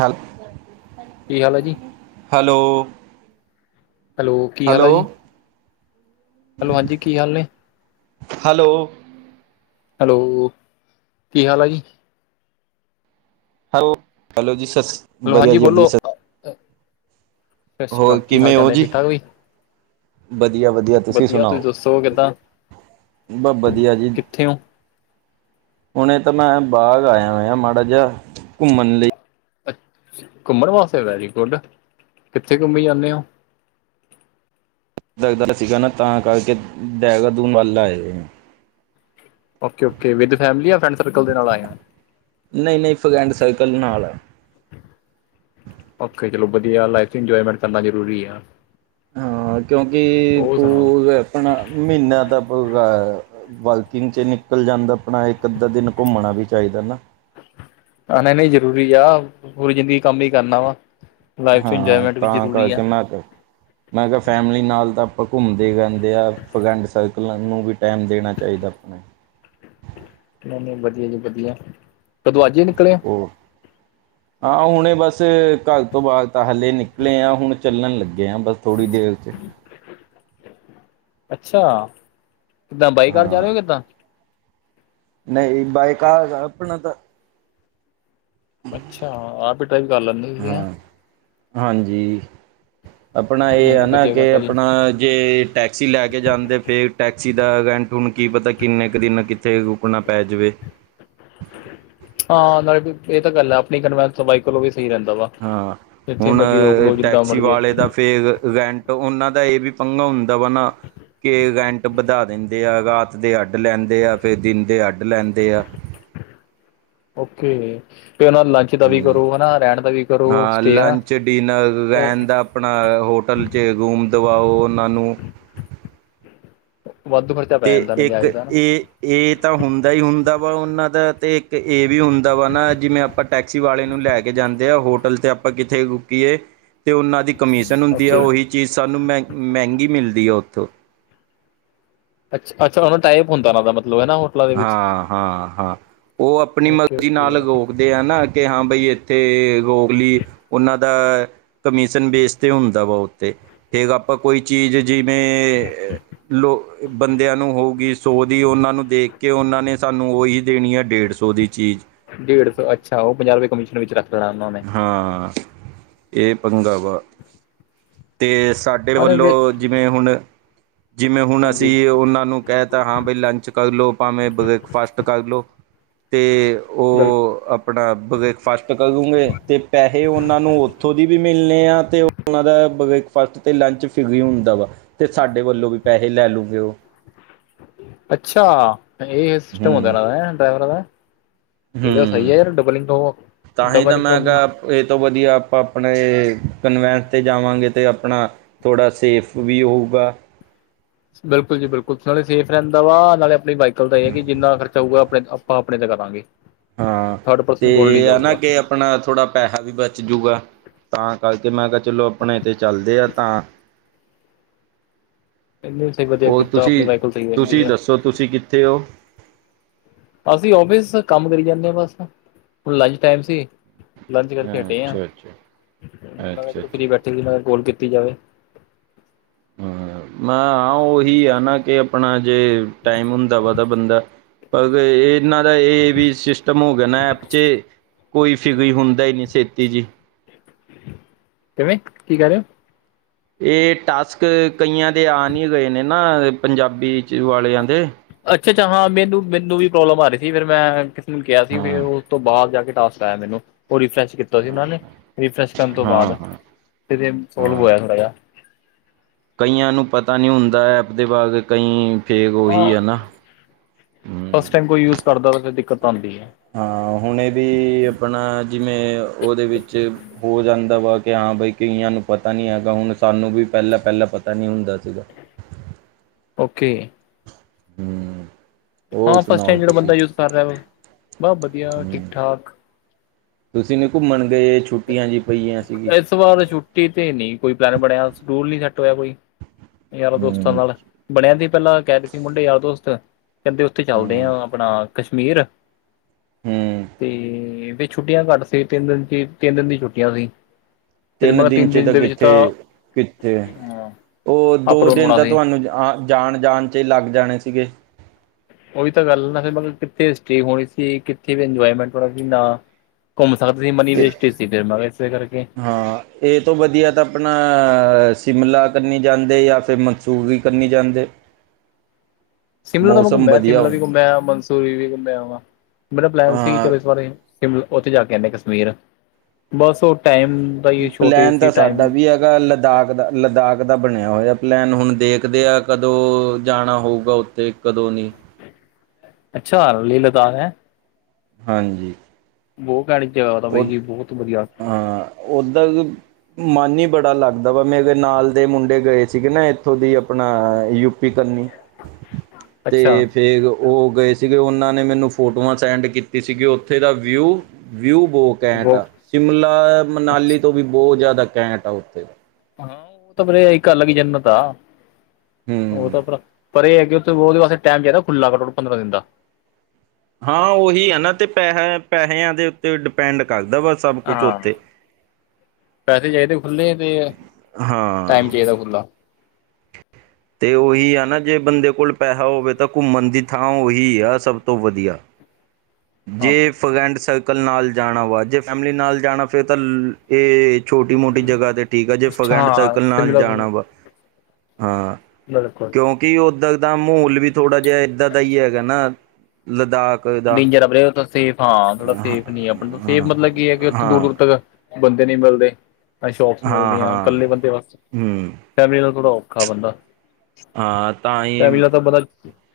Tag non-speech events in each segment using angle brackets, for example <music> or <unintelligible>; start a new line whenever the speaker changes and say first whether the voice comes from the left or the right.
right: ਚਲ
left: ਕੀ, ਹਾਲ ਹੈ ਜੀ?
right: ਹੈਲੋ
left: ਹੈਲੋ ਕੀ ਹਾਲ ਆ ਜੀ ਹੈਲੋ ਹਾਂਜੀ ਕੀ ਹਾਲ ਨੇ
right: ਹੈਲੋ
left: ਹੈਲੋ, ਕੀ ਹਾਲ ਆ ਜੀ।
right: ਹੈਲੋ-ਹੈਲੋ ਜੀ, ਸਤ
left: ਹੈਲੋ
right: ਵਧੀਆ
left: ਹਾਂਜੀ
right: ਜੀ ਵਧੀਆ
left: ਬੋਲੋ
right: ਸਰ।
left: ਸਤਿ ਸ਼੍ਰੀ
right: ਹੋਰ
left: ਅਕਾਲ ਕੀ
right: ਕਿਵੇਂ
left: ਹਾਲ ਚਾਲ
right: ਹੋ
left: ਨੇ
right: ਜੀ?
left: ਠੀਕ ਠਾਕ ਵੀ
right: ਵਧੀਆ ਵਧੀਆ ਤੁਸੀਂ ਸੁਣਾਓ? ਬ ਵਧੀਆ ਜੀ।
left: ਕਿੱਥੇ ਹੋ
right: ਹੁਣੇ ਤਾਂ ਮੈਂ ਬਾਰ ਆਇਆ ਹੋਇਆ ਮਾੜਾ ਜਿਹਾ, ਘੁੰਮਣ ਲਈ।
left: ਅੱ ਘੁੰਮਣ ਵਾਸਤੇ ਵੈਰੀ ਗੁੱਡ ਕਿੱਥੇ ਘੁੰਮੀ ਜਾਂਦੇ ਹੋ?
right: ਦਲਦਲ ਸੀਗਾ ਨਾ ਤਾਂ ਕਰਕੇ ਦੇਹਰਾਦੂਨ ਵੱਲ ਆਏ ਦੇ ਨੇ।
left: Okay okay, with family? ਜਾਂ ਫਰੈਂਡ ਸਰਕਲ ਦੇ ਨਾਲ ਆਏ ਹੋ?
right: ਨਹੀਂ-ਨਹੀਂ, ਫਕੈਂਡ ਸਰਕਲ ਨਾਲ ਆ।
left: ਓਖੇ ਚਲੋ ਵਧੀਆ ਗੱਲ ਹੈ। ਏਥੇ ਇੰਜੋਏਮੈਂਟ ਕਰਨਾ ਜ਼ਰੂਰੀ ਆ।
right: ਹਾਂ, ਕਿਉਂਕਿ
left: ਹੋਰ ਸੁਣਾਓ
right: ਕੋਲ ਆਪਣਾ, ਮਹੀਨਾ ਤਾਂ ਪੁਰਾ ਏ। ਵਾਈਕਿੰਗ ਚ ਨਿਕਲ ਜਾਂਦਾ। ਆਪਣਾ ਇੱਕ, ਅੱਧਾ, ਦਿਨ ਘੁੰਮਣਾ ਵੀ ਚਾਹੀਦਾ ਨਾ।
left: ਨਹੀਂ-ਨਹੀਂ, ਜ਼ਰੂਰੀ ਆ। ਪੂਰੀ ਜ਼ਿੰਦਗੀ ਕੰਮ ਹੀ ਕਰਨਾ ਵਾ। ਲਾਈਫ ਚ
right: ਹਾਂ
left: ਇੰਜੋਏਮੈਂਟ ਵੀ,
right: ਤਾਂ
left: ਜ਼ਰੂਰੀ ਆ।
right: ਕਰਕੇ ਮੈਂ ਮੈਂ ਕਿਹਾ, ਫੈਮਿਲੀ ਨਾਲ ਤਾਂ, ਆਪਾਂ ਘੁੰਮਦੇ ਰਹਿੰਦੇ ਆ। ਫਰੈਂਡ ਸਰਕਲਾ ਨੂੰ ਵੀ ਟਾਈਮ ਦੇਣਾ ਚਾਹੀਦਾ ਆਪਣਾ।
left: ਨਹੀਂ- ਨਹੀਂ, ਵਧੀਆ ਜੀ ਵਧੀਆ, ਕਦੋਂ ਅੱਜ ਹੀ ਨਿਕਲੇ ਆ।
right: ਹੋਰ? ਹਾਂ ਹੁਣੇ, ਬਸ ਘਰ ਤੋਂ ਬਾਹਰ, ਤਾਂ ਹਾਲੇ ਨਿਕਲੇ ਆ। ਹੁਣ ਚੱਲਣ ਲੱਗੇ ਹਾਂ, ਬਸ। ਥੋੜੀ ਦੇਰ ਚ
left: ਅੱਛਾ। ਕਿੱਦਾਂ, ਬਾਈਕਾਰ ਜਾ ਰਹੇ
right: ਹਾਂ
left: ਹੋ, ਕਿੱਦਾਂ?
right: ਨਹੀਂ, ਬਣੀਕਾਰ, ਆਪਣਾ ਤਾਂ
left: ਅੱਛਾ। ਆਪ ਹੀ ਡਰਾਈਵ ਕਰ ਲੈਂਦੇ ਹੋ, ਤੁਸੀ।
right: ਹਾਂ ਹਾਂਜੀ। ਆਪਣਾ
left: ਨਹੀਂ
right: ਇਹ, ਹੈ
left: ਨਹੀਂ
right: ਨਾ
left: ਵਧੀਆ
right: ਕਿ,
left: ਗੱਲ ਹੈ ਜੀ
right: ਆਪਣਾ ਜੇ ਟੈਕਸੀ ਲੈ ਕੇ ਜਾਂਦੇ, ਫੇਰ ਟੈਕਸੀ ਦਾ ਰੈਂਟ ਹੁਣ, ਕੀ ਪਤਾ, ਕਿੰਨੇ ਕੁ ਦਿਨ, ਕਿੱਥੇ ਰੁਕਣਾ ਪੈ ਜਾਵੇ।
left: ਹਾਂ, ਨਾਲੇ ਇਹ ਤਾਂ ਗੱਲ ਹੈ। ਆਪਣੀ ਕਨਵੈਂਸ ਵਹੀਕਲ ਹੋ ਵੇ, ਸਹੀ ਰਹਿੰਦਾ ਵਾ।
right: ਹਾਂ
left: ਜਿੱਥੇ
right: ਹੁਣ,
left: ਮਰਜ਼ੀ ਰੋਕ ਲਓ ਜਿੱਦਾਂ
right: ਟੈਕਸੀ
left: ਮਰ ਜੇ
right: ਵਾਲੇ ਦਾ ਫੇਰ ਉਹਨਾਂ ਦਾ ਇਹ ਵੀ, ਪੰਘਾ ਹੁੰਦਾ ਵਾ ਨਾ ਕੈਂਟ ਵਧਾ, ਦਿੰਦੇ ਆ ਰਾਤ ਦੇ ਅੱਡ ਲੈਂਦੇ ਆ। ਫੇਰ ਦਿਨ ਦੇ ਅੱਡ ਲੈਂਦੇ ਆ।
left: ਓਕੇ। ਤੇ ਉਹਨਾਂ ਲ ਦਾ ਵੀ
right: ਹਮ
left: ਕਰੋ। ਹਨਾ ਰਹਿਣ ਦਾ ਵੀ ਕਰੋ।
right: ਹਾਂ
left: ਸਟੇ ਹਾ।
right: ਲੰਚ ਡਿਨਰ
left: ਉਹ
right: ਰਹਿਣ ਦਾ ਆਪਣਾ ਹੋਟਲ ਚ, ਰੂਮ ਦਵਾਓ ਉਹਨਾਂ ਨੂੰ
left: ਵਾਧੂ ਪੈ
right: ਤੇ
left: ਜਾਂਦਾ
right: ਇੱਕ,
left: ਨਜਾਇਜ਼ ਦਾ ਨਾ
right: ਇਹ ਇਹ ਤਾਂ, ਹੁੰਦਾ ਹੀ ਹੁੰਦਾ ਵਾ ਉਹਨਾਂ ਦਾ, ਤੇ ਇੱਕ ਇਹ ਵੀ ਹੁੰਦਾ ਵਾ, ਨਾ ਜਿਵੇਂ ਆਪਾਂ ਟੈਕਸੀ ਵਾਲੇ ਨੂੰ, ਲੈ ਕੇ ਜਾਂਦੇ ਆ। ਹੋਟਲ ਤੇ ਆਪਾਂ ਕਿੱਥੇ ਰੁਕੀਏ ਤੇ ਉਹਨਾਂ ਦੀ ਕਮਿਸ਼ਨ ਹੁੰਦੀ ਆ।
left: ਓਕੇ
right: ਉਹੀ ਚੀਜ਼ ਸਾਨੂੰ ਮਹ ਮਹਿੰਗੀ ਮਿਲਦੀ ਆ ਉੱਥੋਂ।
left: ਅੱਛਾ ਉਹਨਾ, ਦਾ ਟਾਈਪ ਹੁੰਦਾ ਉਹਨਾਂ ਦਾ ਮਤਲਬ, ਹਨਾ।
right: ਹਾਂ-ਹਾਂ-ਹਾਂ ਉਹ ਆਪਣੀ
left: ਓਕੇ
right: ਮਰਜ਼ੀ ਨਾਲ
left: ਓਕੇ
right: ਲਓ ਦੇ ਆ ਨਾ ਕਿ ਹਾਂ, ਬਈ ਇੱਥੇ ਰੋਗਲੀ ਉਹਨਾਂ ਦਾ। ਕਮਿਸਨ ਬੇਸ ਤੇ, ਹੁੰਦਾ ਵਾ ਉੱਤੇ, ਫੇਰ ਆਪਾ ਕੋਈ ਚੀਜ ਜਿਵੇਂ ਲੋ, ਬੰਦੇਆਂ ਨੂੰ ਹੋਊਗੀ ਸੋ ਦੀ, ਓਨਾਂ ਨੂੰ ਦੇਖ ਕੇ ਓਨਾਂ ਨੇ ਸਾਨੂੰ, ਓਹੀ ਦੇਣੀ ਆ, ਡੇੜ ਸੌ ਦੀ ਚੀਜ।
left: ਡੇੜ ਸੌ ਅੱਛਾ, ਔਓ ਪੰਜਾ ਰਪੇ, ਕਮਿਸ਼ਨ ਵਿੱਚ ਰੱਖ ਲੈਣਾ ਓਨਾਂ ਨੇ।
right: ਹਾਂ, ਏ ਪੰੰਗਾ ਵਾ, ਤੇ ਸਾਡੇ
left: ਉਹਨੇ ਵੀ
right: ਵੱਲੋਂ। ਜਿਵੇਂ ਹੁਣ, ਜਿਵੇਂ ਹੁਣ ਅਸੀਂ
left: ਹਾਂਜੀ
right: ਏ ਓਨਾਂ ਨੂੰ ਕਹਤਾ ਹਾਂ ਬਈ ਲੰਚ ਕਰਲੋ, ਭਾਵੇਂ ਬ੍ਰੇਕਫਾਸਟ ਕਰ ਲੋ। ਤੇ ਓ
left: ਬਿਲਕੁਲ
right: ਆਪਣਾ ਬ੍ਰੇਕਫਾਸਟ ਕਰੂੰਗੇ। ਤੇ ਪੈਹੇ ਓਨਾਂ ਨੂੰ, ਓਥੋਂ ਦੀ ਵੀ ਮਿਲਨੇ ਆ, ਤੇ ਓਨਾਂ ਦਾ ਬ੍ਰੇਕਫਾਸਟ ਤੇ ਲੰਚ ਫਰੀ ਹੁੰਦਾ ਵਾ, ਤੇ ਸਾਡੇ ਵੱਲੋਂ ਵੀ ਪੈਹੇ ਲੈ ਲੂਗੇ ਓ।
left: ਅੱਛਾ, ਏ ਸਿਸਟਮ ਹੁੰਦਾ,
right: ਹੂੰ
left: ਏਨਾਂ ਦਾ ਡਰਾਈਵਰਾਂ ਦਾ। ਏ ਤਾਂ ਸਈ
right: ਹੂੰ
left: ਆ। ਯਾਰ ਡਬਲ ਇਨਕਮ,
right: ਤਾਂ ਹੀ
left: ਡਬਲ
right: ਤਾਂ ਮੈਂ
left: ਇਨਕਮ।
right: ਕਿਹਾ ਇਹ ਤੋਂ ਵਧੀਆ, ਆਪਾਂ ਆਪਣੇ ਕਨਵੈਂਸ ਤੇ, ਜਾਵਾਂਗੇ ਤੇ, ਆਪਣਾ ਥੋੜਾ, ਸੇਫ ਵੀ ਹੋਊਗਾ।
left: ਬਿਲਕੁਲ ਜੀ ਬਿਲਕੁਲ ਨਾਲੇ ਸੇਫ ਰਹਿੰਦਾ ਵਾ। ਨਾਲੇ ਆਪਣੀ ਵਾਈਕਲ, ਦਾ ਇਹ ਹੈ ਕਿ, ਜਿੰਨਾ ਖਰਚਾ ਹੋਊਗਾ ਆਪਣੇ ਆਪਾਂ ਆਪਣੇ ਤਾਂ ਕਰਾਂਗੇ।
right: ਹਾਂ
left: ਥਰਡ
right: ਤੇ
left: ਪਰਸਨ ਕੋਲ ਨਹੀਂ
right: ਹਨ ਨਾ
left: ਜਾਊਗਾ
right: ਕੇ ਆਪਣਾ ਥੋੜ੍ਹਾ ਪੈਸਾ ਵੀ ਬਚ ਜੂਗਾ ਤਾਂ ਕਰਕੇ ਮੈਂ ਕਿਹਾ ਚਲੋ ਆਪਣੇ ਤੇ ਚੱਲਦੇ ਆ ਤਾਂ
left: ਐਨੇ ਵੀ ਸਈ ਵਦੀਆ ਕੀਤਾ ਆਪਣੀ ਵਾਈਕਲ ਸਈ ਰੈਂਦੀ ਆ।
right: ਤੁਸੀ ਕਿੱਥੇ ਓ?
left: ਅਸੀਂ ਓਫਿਸ ਦਾ ਕੰਮ ਕਰੀ ਜਾਂਨੇ ਆ ਬਸ, ਹੁਣ ਲੰਚ ਟੈਮ ਸੀ। ਲੰਚ ਕਰਕੇ ਹਟੇ ਆਂ,
right: ਅੱਛਾ-ਅੱਛਾ,
left: ਮੈਂ ਕੇਆ ਕੀਤੇ
right: ਅੱਛਾ-ਅੱਛਾ।
left: ਫ੍ਰੀ ਬੈਠੇ ਸੀ ਮੈਂ ਕੋਲ ਕੱਟੀ ਜਾਵੇ।
right: ਹਾਂ, ਮੈਂ ਆ ਆ ਓਹੀ ਆ ਨਾ ਕੇ ਅਪਣਾ ਜੇ, ਟਾਈਮ ਹੁੰਦਾ ਵਾ ਤਾਂ ਬੰਦਾ ਪਰ ਏਨਾਂ ਦਾ ਏ ਵੀ ਸਿਸਟਮ ਹੋ ਗੇਆ ਨਾ ਐਪ ਚੇ ਕੋਈ ਫ੍ਰੀ ਹੁੰਦਾ ਈ ਨੀ ਛੇਤੀ ਜੀ।
left: ਕਿਵੇਂ? ਕੀ ਕੈ ਰੇ ਓ?
right: ਏ ਟਾਸਕ, ਕਈਆਂ ਦੇ ਆ ਨਈ ਰਏ ਨੇ ਨਾ ਪੰਜਾਬੀ 'ਚ ਵਾਲੇ਼ਆਂ ਦੇ।
left: ਅੱਛਾ, ਅੱਛਾ ਹਾਂ ਮੈਨੂੰ, ਮੈਨੂੰ ਵੀ ਪ੍ਰੋਬਲ਼ਮ ਆ ਰਈ ਸੀ ਫੇਰ ਮੈਂ <unintelligible> ਕੇਆ ਸੀ ਫੇਰ
right: ਹਾਂ,
left: ਓ, ਓਸ ਤੋਂ ਬਾਦ ਜਾ ਕੇ ਟਾਸਕ ਆ ਜਾਂਦੇ ਨੇ ਦੇਖੋ ਓ ਰਿਫਰੈਸ਼ ਕੀ
right: ਹਾਂ,
left: ਰੀਫ੍ਰੇਸ਼ ਕਰਨ ਤੋਂ
right: ਹਾਂ,
left: ਬਾਦ
right: ਹਾਂ,
left: ਫੇਰ ਈ ਸੋਲਵ
right: ਹਾਂ।
left: ਹੋਆ ਥੋੜਾ ਜੇਆ।
right: ਕਈਆਂ ਨੂੰ ਪਤਾ ਨੀ ਹੁੰਦਾ ਐਪ ਦੇ ਬਾਰੇ ਕਈਂ ਫੇਰ ਓਈ
left: ਹਾਂ
right: ਐ ਨਾ।
left: ਫਸਟ
right: ਹੂੰ।
left: ਟਾਈਮ ਕੋਈ ਯੂਜ ਕਰਦਾ ਤਾਂ ਦਿੱਕਤ ਆਂਦੀ ਏ।
right: ਹਾਂ ਹੁਣੇ ਵੀ, ਅਪਣਾ ਜਿਵੇਂ ਓਦੇ ਵਿੱਚ ਹੋ ਜਾਂਦਾ ਵਾ, ਕੇ ਹਾਂ ਬਈ ਕਈਆਂ ਨੂੰ ਪਤਾ ਨੀ ਹੈਗਾ ਹੁਨ ਸਾਨੂੰ ਵੀ ਪੈਲਾਂ ਪੈਲਾਂ ਪਤਾ ਨੀ ਹੁੰਦਾ ਸੀਗਾ।
left: ਓਕੇ।
right: ਹੂੰ। <unintelligible> ਉਹ
left: ਹਾਂ
right: ਸੁਣਾਓ
left: ਫਸਟਾਈਮ ਜੇੜਾ
right: ਤੁਸੀਂ
left: ਬੰਦਾ ਯੂਜ਼ ਕਰ ਰੇਆ ਵਾ, ਬ ਵਦੀਆ ਠੀਕ,
right: ਹੂੰ
left: ਠਾਕ।
right: ਤੁਸੀਂ ਨੀ ਘੁੰਮਣ ਗਏ, ਛੁੱਟੀਆਂ ਜੀ ਪਈਆਂ ਸੀਗੀ?
left: ਓਤੋਂ ਬਾਦ ਛੁੱਟੀ ਤੇ ਨੀ ਕੋਈ, ਪਲੈਨ ਬਣੇਆ ਸਡੂਲ ਨੀ ਸੇਟ ਹੋਏਆ ਕੋਈ। ਯਾਰਾਂ ਦੋਸਤਾਂ
right: ਹੂੰ
left: ਨਾਲ਼, ਬਣੇਆ ਸੀ ਪੈਲਾਂ ਕੇ ਰਏ ਸੀ ਮੁੰਡੇ ਯਾਰ ਦੋਸਤ ਏ ਕੈਂਦੇ ਓਥੇ ਚਾਲਦੇ ਆ
right: ਹੂੰ
left: ਆਪਣਾ ਕਸ਼ਮੀਰ,
right: ਹੂੰ
left: ਤੇ ਛੁੱਟੀਆਂ ਘੱਟ ਸੀ ਤਿੰਨ ਦਿਨ ਚ, ਤਿੰਨ ਦਿਨ ਦੀ ਛੁੱਟੀਆਂ ਸੀ। ਫਿਰ ਮੈਂ
right: ਤਿੰਨ
left: ਕਿਹਾ
right: ਦਿਨ, ਚ ਤਾਂ
left: ਦੇ ਵਿੱਚ
right: ਕਿੱਥੇ, ਕਿੱਥੇ
left: ਅ
right: ਓ
left: ਅਪ
right: ਦੋ
left: ਡਾਊਨ
right: ਦਿਨ
left: ਹੋਣਾ
right: ਤਾਂ
left: ਸੀ
right: ਤੁਹਾਨੂੰ ਆ ਜਾਣ, ਜਾਣ ਚੇਈ ਲੱਗ ਜਾਣੇ ਸੀਗੇ।
left: ਓਹੀ ਤਾਂ ਗੱਲ ਆ ਨਾ ਫੇਰ ਮਤਲਬ ਕਿੱਥੇ ਸਟੇ ਹੋਣੀ ਸੀ, ਕਿੱਥੇ ਵੀ ਇੰਜੋਈਮੇਂਟ ਹੋਣਾ ਸੀ। ਨਾ ਘੁੰਮ ਸਕਦੇ ਸੀ ਮਨੀ
right: ਤੇ
left: ਵੇਸਟੇਜ ਸੀ, ਫਿਰ ਮੈਂ ਇਸੇ ਕਰਕੇ
right: ਹਾਂ। ਏ ਤੋਂ ਵਦੀਆ ਤਾਂ ਆਪਨਾ, ਸਿਮਲਾ ਕਨੀ ਜਾਂਦੇ, ਯਾ ਫਿਰ ਮਨਸੂਰੀ ਕਨੀ ਜਾਂਦੇ।
left: <inaudible> ਸਿਮਲਾ ਤਾਂ ਮੈਂ ਘੁੰਮ
right: ਮੌਸਮ
left: ਆਯਾ
right: ਵਧੀਆ
left: ਸਿਮਲਾ ਵੀ ਘੁੰਮੇਆ ਮਨਸੂਰੀ ਵੀ ਘੁੰਮੇਆ ਵਾ, ਮੇਰਾ ਪਲੈਨ ਸੀ
right: ਅ
left: ਚਲੋ ਇਸ ਵਾਰੀ। ਸਿਮਲ ਓਥੇ ਜਾ ਕੇ ਆਂਦੇ ਕਸਮੀਰ, ਬਸ ਓ ਟਾਈਮ, ਦਾ ਈਸੂ਼ ਸੋ਼ਟੇਜ ਸੀ ਟਾਈਮ।
right: ਲ, ਲਦਾਕ ਦਾ ਲਦਾਕ ਦਾ, ਬਣੇਆ ਹੋਏਆ ਪਲੈਨ ਹੂਣ ਦੇਖਦੇ ਆਂ ਕਦੋਂ, ਜਾਣਾ ਹੋਊਗਾ ਓਥੇ। ਕਦੋਂ ਨੀ
left: ਅੱਛਾ ਲੀ ਲਦਾਕ ਹੈ
right: ਹਾਂਜੀ
left: ਬਹੁਤ <unintelligible> ਬਾਈ ਜੀ ਬਹੁਤ ਵਧੀਆ।
right: ਉੱਧਰ ਮਨ ਹੀ ਬੜਾ ਲੱਗਦਾ ਵਾ ਮੇਰੇ ਨਾਲ ਦੇ ਮੁੰਡੇ ਗਏ ਸੀਗੇ ਨਾ ਇੱਥੋਂ ਦੀ ਆਪਣਾ ਯ ਫ਼ਿਕਰ ਨਿ
left: ਅੱਛਾ
right: ਅਤੇ ਫਿਰ ਉਹ ਗਏ ਸੀਗੇ ਉਹਨਾਂ ਨੇ ਮੈਨੂੰ ਫੋਟੋਆਂ ਸੈਂਡ ਕੀਤੀ ਸੀਗੀ ਉੱਥੇ ਦਾ ਵਿਊ ਵਿਊ ਬਹੁਤ ਕੈਂਟ ਆ ਸ਼ਿਮਲਾ ਮਨਾਲੀ ਤੋਂ ਵੀ ਬਹੁਤ ਜ਼ਿਆਦਾ ਕੈਂਟ ਆ ਉੱਥੇ
left: ਹਾਂ ਓ ਤਾਂ ਫੇਰੇ ਇੱਕ ਅਲੱਗ ਈ ਜੰਨਤ ਆ, ਓ
right: ਹੂੰ
left: ਤਾਂ ਫਰ ਪਰ ਏ ਐ ਕੇ ਉੱਥੇ ਉਦੇ ਵਾਸਤੇ ਟਾਈਮ ਚਾਈਦਾ, ਖੁੱਲਾ ਪੰਦਰਾਂ ਦਿਨ ਦਾ।
right: ਹਾਂ ਉਹੀ ਹੈ ਨਾ ਤੇ ਪੈਸ ਪੈਸਿਆਂ ਦੇ ਤੇ ਡਿਪੈਂਡ ਕਰਦਾ ਵਾ ਸਭ ਕੁਛ
left: ਹਾਂ
right: ਉੱਥੇ
left: ਪੈਸੇ ਚਾਹੀਦੇ ਖੁੱਲ੍ਹੇ ਅਤੇ
right: ਹਾਂ
left: ਟਾਈਮ ਚਾਹੀਦਾ ਖੁੱਲ੍ਹਾ
right: ਤੇ ਉਹੀ ਆ ਨਾ ਜੇ ਬੰਦੇ ਕੋਲ ਪੈਸਾ ਹੋਵੇ ਤਾਂ ਘੁੰਮਣ ਦੀ ਥਾਂ ਉਹੀ ਆ ਸਭ ਤੋਂ ਵਧੀਆ।
left: ਹਾਂ
right: ਜੇ ਫਰੈਂਡ ਸਰਕਲ ਨਾਲ ਜਾਣਾ ਵਾ ਜੇ ਫੈਮਿਲੀ ਨਾਲ ਜਾਣਾ ਫਿਰ ਤਾਂ ਇਹ ਛੋਟੀ ਮੋਟੀ ਜਗ੍ਹਾ ਤੇ ਠੀਕ ਆ ਜੇ
left: ਅੱਛਾ
right: ਫਗੈਂਡ
left: ਹਾਂ
right: ਸਰਕਲ ਨਾਲ
left: ਸਿਮਲਾ
right: ਜਾਣਾ ਵਾ ਹਾਂ।
left: ਬਿਲਕੁਲ।
right: ਕਿਉਂਕਿ ਓਦਾਂ ਦਾ ਮਾਹੌਲ ਵੀ ਥੋੜਾ ਜਿਹਾ ਏਦਾਂ ਦਾ ਹੀ ਹੈਗਾ ਨਾ ਲਦਾਖ ਦਾ
left: ਡੇਜਰ ਆ ਵੀਰੇ ਓਦਰ ਸੇਫ ਆ ਹਾਂ ਥੋੜਾ ਸੇਫ ਨੀ ਆਪ ਸੇਫ ਮਤਲਬ ਕੀ ਐ ਕਿ ਉੱਥੇ ਦੂਰ
right: ਹਾਂ
left: ਦੂਰ ਤੱਕ ਬੰਦੇ ਨੀ ਮਿਲਦੇ ਨਾ ਸ਼ੋਪਸ
right: ਹਾਂ
left: ਮਿਲਦੀਆਂ ਹੁਣ
right: ਹਾਂ
left: ਕੱਲੇ ਕੱਲੇ ਵਾਸਤੇ,
right: ਹੂੰ
left: ਫੈਮਲੀ ਨਾਲ ਥੋੜ੍ਹ ਔਖਾ ਬੰਦਾ।
right: ਹਾਂ ਤਾਂ ਹੀ,
left: <unintelligible>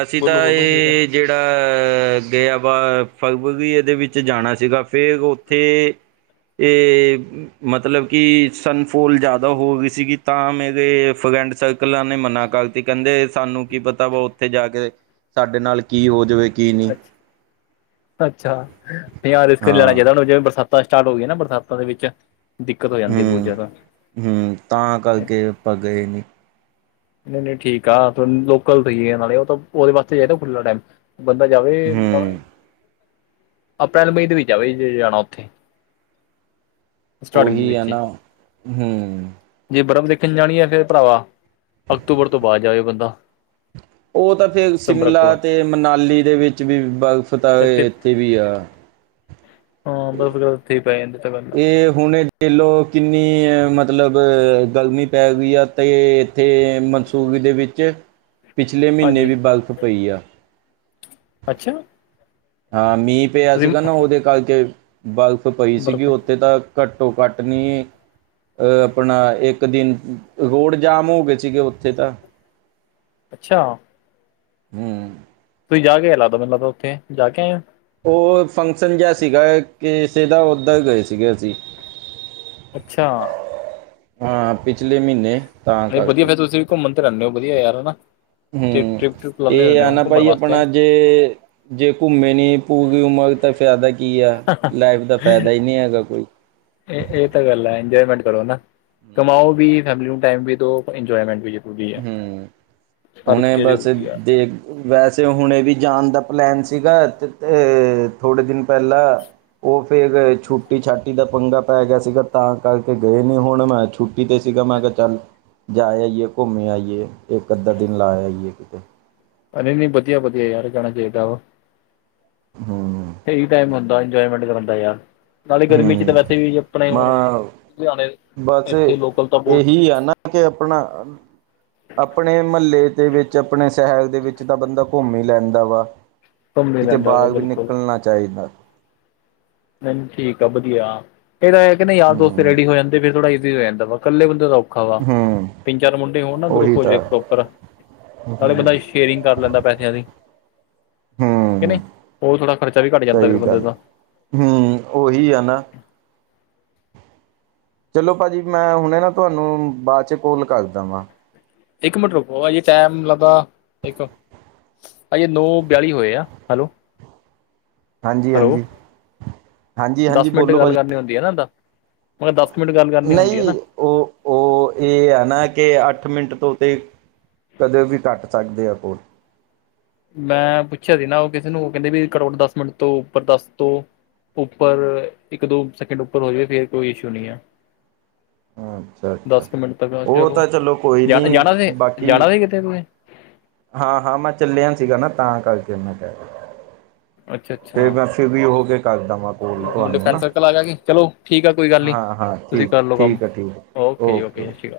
right: ਅਸੀਂ ਤਾਂ
left: ਬੋਲੋ ਬੋਲੋ ਕੀ ਕਹਿ
right: ਇਹ ਜਿਹੜੇ ਅਹ ਗਿਆ ਵਾ <unintelligible> ਇਹਦੇ ਵਿੱਚ ਜਾਣਾ ਸੀਗਾ ਫੇਰ ਉੱਥੇ ਏ, ਮਤਲਬ ਕਿ ਸਨਫੋਲ ਜਿਆਦਾ ਹੋ ਗਈ ਸੀਗੀ ਤਾਂ ਮੇਰੇ ਫਰੈਂਡ ਸਰਕਲਾਂ ਨੇ ਮਨਾ ਕਰ ਤੇ ਕਹਿੰਦੇ ਸਾਨੂੰ ਕੀ ਪਤਾ ਵਾ ਉੱਥੇ ਜਾ ਕੇ ਸਾਡੇ ਨਾਲ ਕੀ ਹੋ ਜਵੇ ਕਿ
left: ਅੱਛਾ ਅੱਛਾ, ਯਾਰ ਰਿਸਕ ਨੀ ਲੈਣਾ
right: ਹਾਂ
left: ਚਾਹੀਦਾ ਹੁਣ ਜਿਵੇਂ ਬਰਸਾ ਸਟਾਰਟ ਹੋ ਗਈਆਂ ਨਾ ਬਰਸਾਤਾਂ ਦੇ ਵਿੱਚ ਦਿੱਕਤ ਹੋ ਜਾਂਦੀ ਆ ਬਹੁਤ
right: ਹੂੰ
left: ਜ਼ਿਆਦਾ।
right: ਹੂੰ, ਤਾਂ ਕਰਕੇ ਆਪਾਂ ਗਏ ਨੀ।
left: ਨਹੀਂ ਨਹੀਂ, ਠੀਕ ਆ ਲੋਕਲ ਸਈ ਨਾਲ ਉਹਦੇ ਵਾਸਤੇ ਚਾਹੀਦਾ ਖੁੱਲਾ ਟਾਈਮ। ਬੰਦਾ ਜਾਵੇ ਮਤਲਬ
right: ਹੂੰ
left: ਅਪ੍ਰੈਲ ਮਈ ਦੇ ਵਿੱਚ ਜਾਵੇ ਜੇ ਜਾਣਾ ਉੱਥੇ। ਸਟਾਰਟਿੰਗ ਦੇ
right: ਓਹੀ ਆ
left: ਵਿੱਚ
right: ਨਾ ਹੂੰ,
left: ਜੇ ਬਰਫ਼ ਦੇਖਣ ਜਾਣੀ ਆ ਫੇਰ ਭਰਾਵਾ ਅਕਤੂਬਰ ਤੋਂ ਬਾਅਦ ਜਾਵੇ ਬੰਦਾ।
right: ਉਹ ਤਾਂ ਫੇਰ
left: ਸਤੰਬਰ
right: ਸ਼ਿਮਲਾ
left: ਅਕਤੂਬਰ
right: ਤੇ ਮਨਾਲੀ ਦੇ ਵਿੱਚ ਵੀ ਬਰਫ਼ ਤਾਂ ਇੱਥੇ ਵੀ ਆ।
left: ਹਾਂ ਬਰਫ਼ ਵਗੈਰਾ ਉੱਥੇ ਹੀ ਪੈ ਜਾਂਦੀ ਤਾਂ ਗੱਲ
right: ਏ ਹੁਣ। ਦੇਖਲੋ ਕਿੰਨੀ ਮਤਲਬ ਗਰਮੀ ਪੈ ਗਈ ਆ ਤੇ ਤੇ ਮਨਸੂਬੀ ਦੇ ਵਿੱਚ
left: <inaudible>
right: ਪਿਛਲੇ ਮਹੀਨੇ
left: ਹਾਂਜੀ
right: ਵੀ ਬਰਫ਼ ਪਈ ਆ।
left: ਅੱਛਾ।
right: ਹਾਂ, ਮੀਂਹ ਪਿਆ
left: ਤੁਸੀਂ
right: ਸੀਗਾ ਨਾ ਉਹਦੇ ਕਰਕੇ ਬਰਫ਼ ਪਈ ਸੀਗੀ,
left: ਬਰਫ਼
right: ਉ- ਤੇ ਤਾਂ ਘੱਟੋ ਘੱਟ ਨੀ- ਆਪਣਾ ਇੱਕ ਦਿਨ ਰੋਡ ਜਾਮ ਹੋ ਗਏ ਸੀਗੇ ਉੱਥੇ ਤਾਂ।
left: ਅੱਛਾ।
right: ਹੂੰ,
left: ਤੁਸੀਂ ਜਾ ਕੇ ਆਏ ਲੱਗਦਾ ਮੈਨੂੰ ਲਗਦਾ ਉੱਥੇ ਜਾ ਕੇ ਆਏ ਓ?
right: ਓ ਫੰਕਸ਼ਨ ਜਿਹਾ ਸੀਗਾ ਕਿਸੇ ਦਾ ਉੱਧਰ ਗਏ ਸੀਗੇ ਅਸੀਂ।
left: ਅੱਛਾ।
right: ਹਾਂ ਪਿਛਲੇ ਮਹੀਨੇ- ਤਾਂ
left: ਨਈ ਵਧੀਆ
right: ਕਰਕੇ
left: ਫਿਰ ਤੁਸੀ ਵੀ ਘੁੰਮਣ ਤੇ ਰਹਿੰਨੇ ਓ ਵਧੀਆ ਯਾਰ ਹਨਾ। ਟ੍ਰਿਪ
right: ਹੂੰ,
left: ਟ੍ਰਿਪ ਟ੍ਰਿਪ ਲਾਉਂਦੇ
right: ਇਹ
left: ਰਹਿੰਦੇ
right: ਆ
left: ਹੋ
right: ਨਾ
left: ਘੁੰਮਣ
right: ਭਾਜੀ
left: ਵਾਸਤੇ ਹੈਂ
right: ਆਪਣਾ ਜੇ- ਜੇ ਘੁੰਮੇ ਨੀ ਪੂਰੀ ਉਮਰ ਤਾਂ ਫਾਇਦਾ ਕੀ ਆ, ਲਾਈਫ ਦਾ ਫਾਇਦਾ ਈ ਨੀ ਹੈਗਾ ਕੋਈ।
left: ਇਹ ਇਹ ਤਾਂ ਗੱਲ ਐ ਇੰਜੋਏਮੈਂਟ ਕਰੋ ਨਾ ਕਮਾਓ ਵੀ, ਫੈਮਲੀ ਨੂੰ ਟਾਈਮ ਵੀ ਦਿਉ, ਇੰਜੋਏਮੈਂਟ ਵੀ- ਜ਼ਰੂਰੀ
right: ਹੂੰ
left: ਹੈ
right: ਹੂੰ,
left: ਹਰ
right: ਹੁਣੇ
left: ਚੀਜ਼
right: ਬਸ
left: ਜ਼ਰੂਰੀ ਹੈ
right: ਦੇਖ- ਵੈਸੇ ਹੁਣੇ ਵੀ ਜਾਣ ਦਾ ਪਲੈਨ ਸੀਗਾ ਤੇ ਤੇ ਥੋੜੇ ਦਿਨ ਪਹਿਲਾਂ। ਉਹ ਫੇਰ ਛੁੱਟੀ ਛਾਟੀ ਦਾ ਪੰਗਾ ਪੈ ਗਿਆ ਸੀਗਾ ਤਾਂ ਕਰਕੇ ਗਏ ਨਹੀਂ ਹੁਣ ਮੈਂ ਛੁੱ ਕਿਤੇ ਸੀਗਾ ਮੈਂ ਕਿਹਾ ਚੱਲ ਜਾ ਆਈਏ ਘੁੰਮੇ ਆਈਏ ਇੱਕ ਅੱਧਾ ਦਿਨ ਲਾ ਆਈਏ ਕਿਤੇ
left: ਅਰੇ ਨਹੀਂ ਵਧੀਆ ਵਧੀਆ ਯਾਰ ਜਾਣਾ ਚਾਹੀਦਾ ਵਾ।
right: ਹੂੰ,
left: ਇਹੀ ਟਾਈਮ ਹੁੰਦਾ ਇੰਜੋਏਮੈਂਟ ਕਰਨ ਦਾ ਯਾਰ। ਨਾਲੇ ਗਰਮੀ 'ਚ ਤਾਂ
right: ਹੂੰ
left: ਵੈਸੇ ਵੀ ਆਪਣੇ ਹੁਣ
right: ਮੈਂ
left: ਲੁਧਿਆਣੇ ਇੱਥੇ ਲੋਕਲ ਤਾਂ ਬਹੁਤ
right: ਕੇ ਆਪਣਾ ਆਪਣੇ ਮਹੱਲੇ ਦੇ ਵਿੱਚ ਆਪਣੇ ਸ਼ਹਿਰ ਦੇ ਵਿੱਚ ਤਾਂ ਬੰਦਾ ਘੁੰਮ ਹੀ ਲੈਂਦਾ ਵਾ।
left: ਕੰਮ ਮਿਲ
right: ਕਿਤੇ
left: ਜਾਂਦਾ ਵਾ
right: ਬਾਹਰ ਵੀ
left: ਬਿਲਕੁਲ
right: ਨਿਕਲਣਾ ਚਾਹੀਦਾ।
left: ਨਹੀਂ ਠੀਕ ਆ ਵਧੀਆ, ਫਿਰ ਐ ਨਾ ਯਾਰ ਦੋਸਤ
right: ਹੂੰ
left: ਰੈਡੀ ਹੋ ਜਾਂਦੇ ਫਿਰ ਥੋੜਾ ਇਜੀ ਹੋ ਜਾਂਦਾ ਵਾ, ਇਕੱਲੇ ਬੰਦੇ ਦਾ ਔ- ਖਾ ਵਾ
right: ਹੂੰ
left: ਤਿੰਨ ਚਾਰ ਮੁੰਡੇ ਹੋਣ ਨਾ ਗਰੁੱਪ
right: ਉਹੀ
left: ਹੋਜੇ
right: ਤਾਂ
left: ਪ੍ਰੋਪਰ।
right: ਹੂੰ
left: ਨਾਲੇ ਬੰਦਾ ਸ਼ੇਅਰਿੰਗ ਕਰ ਲੈਂਦਾ ਪੈਸਿਆਂ ਦੀ। ਕੇ
right: ਹੂੰ
left: ਨਹੀਂ ਉਹ ਥੋੜਾ ਖ਼ਰਚਾ ਵੀ ਘੱਟ ਜਾਂਦਾ ਫਿਰ ਬੰਦੇ ਦਾ।
right: ਹੀ, ਉਹੀ ਆ ਨਾ। ਚਲੋ ਭਾਜੀ ਮੈਂ ਹੁਣੇ ਨਾ ਤੁਹਾਨੂੰ ਬਾਅਦ ਚ ਕੋਲ ਕਰਦਾ ਵਾਂ।
left: ਇੱਕ ਮਿੰਟ ਰੁਕੋ ਜੀ ਟਾਈਮ ਲੱਗਦਾ ਇੱਕ- ਹਜੇ ਨੌ ਬਿਆਲੀ ਹੋਏ ਆ, ਹੈਲੋ-
right: ਹਾਂਜੀ
left: ਹੈਲੋ,
right: ਹਾਂਜੀ ਹਾਂਜੀ ਹਾਂਜੀ
left: ਦਸ ਮਿੰਟ
right: ਬੋਲੋ
left: ਗੱਲ
right: ਭਾਜੀ
left: ਕਰਨੀ ਹੁੰਦੀ ਆ ਨਾ ਓਦਾਂ- ਮਤਲਬ ਦਸ ਕ ਮਿੰਟ ਗੱਲ ਕਰਨੀ ਹੁੰਦੀ ਆ ਨਾ?
right: ਓ ਓ ਇਹ ਆ ਨਾ ਕਿ ਅੱਠ ਮਿੰਟ ਤੋਂ ਉੱਤੇ- ਕਦੇ ਵੀ ਕੱਟ ਸਕਦੇ ਆ ਕੋਲ।
left: ਮੈਂ ਪੁੱਛਿਆ ਸੀ ਨਾ ਉਹ ਕਿਸੇ ਨੂੰ ਓ ਕਹਿੰਦੇ ਵੀ ਘੱਟੋ ਘੱਟ ਦਸ ਮਿੰਟ ਤੋਂ ਉੱਪਰ ਦੱਸ ਤੋਂ- ਉੱਪਰ ਇੱਕ ਦੋ ਸੈਕਿੰਡ ਉੱਪਰ ਹੋ ਜਾਵੇ, ਫੇਰ ਕੋਈ ਇਸ਼ੂ ਨਹੀਂ ਆ।
right: ਅੱਛਾ ਅੱਛਾ
left: ਦਸ ਕੁ ਮਿੰਟ ਤੱਕ
right: ਉਹ
left: ਚਲੋ
right: ਤਾਂ ਕੋਈ
left: ਜਾਣਾ
right: ਨਹੀਂ
left: ਜਾਣਾ ਸੀ
right: ਬਾਕੀ
left: ਜਾਣਾ ਸੀ ਕਿਤੇ ਤੁਸੀਂ?
right: ਹਾਂ ਹਾਂ, ਮੈਂ ਚੱਲਿਆ ਸੀਗਾ ਨਾ ਤਾਂ ਕਰਕੇ ਮੈਂ ਕਿਹਾ।
left: ਅੱਛਾ
right: ਤੇ
left: ਅੱਛਾ
right: ਮੈਂ ਫ੍ਰੀ ਹੋ ਕਰਦਾ ਵਾਂ ਕੋਲ ਤੁਹਾਨੂੰ ਨਾ।
left: <unintelligible> ਚਲੋ ਠੀਕ ਆ ਕੋਈ- ਗੱਲ ਨਹੀਂ
right: ਹਾਂ ਹਾਂ,
left: ਤੁਸੀਂ
right: ਠੀਕ
left: ਕਰ ਲਓ ਕੰਮ
right: ਠੀਕ ਆ ਠੀਕ ਆ
left: ਜੀ
right: ਓਕੇ
left: ਸਤਿ ਸ਼੍ਰੀ
right: ਓਕੇ।
left: ਅਕਾਲ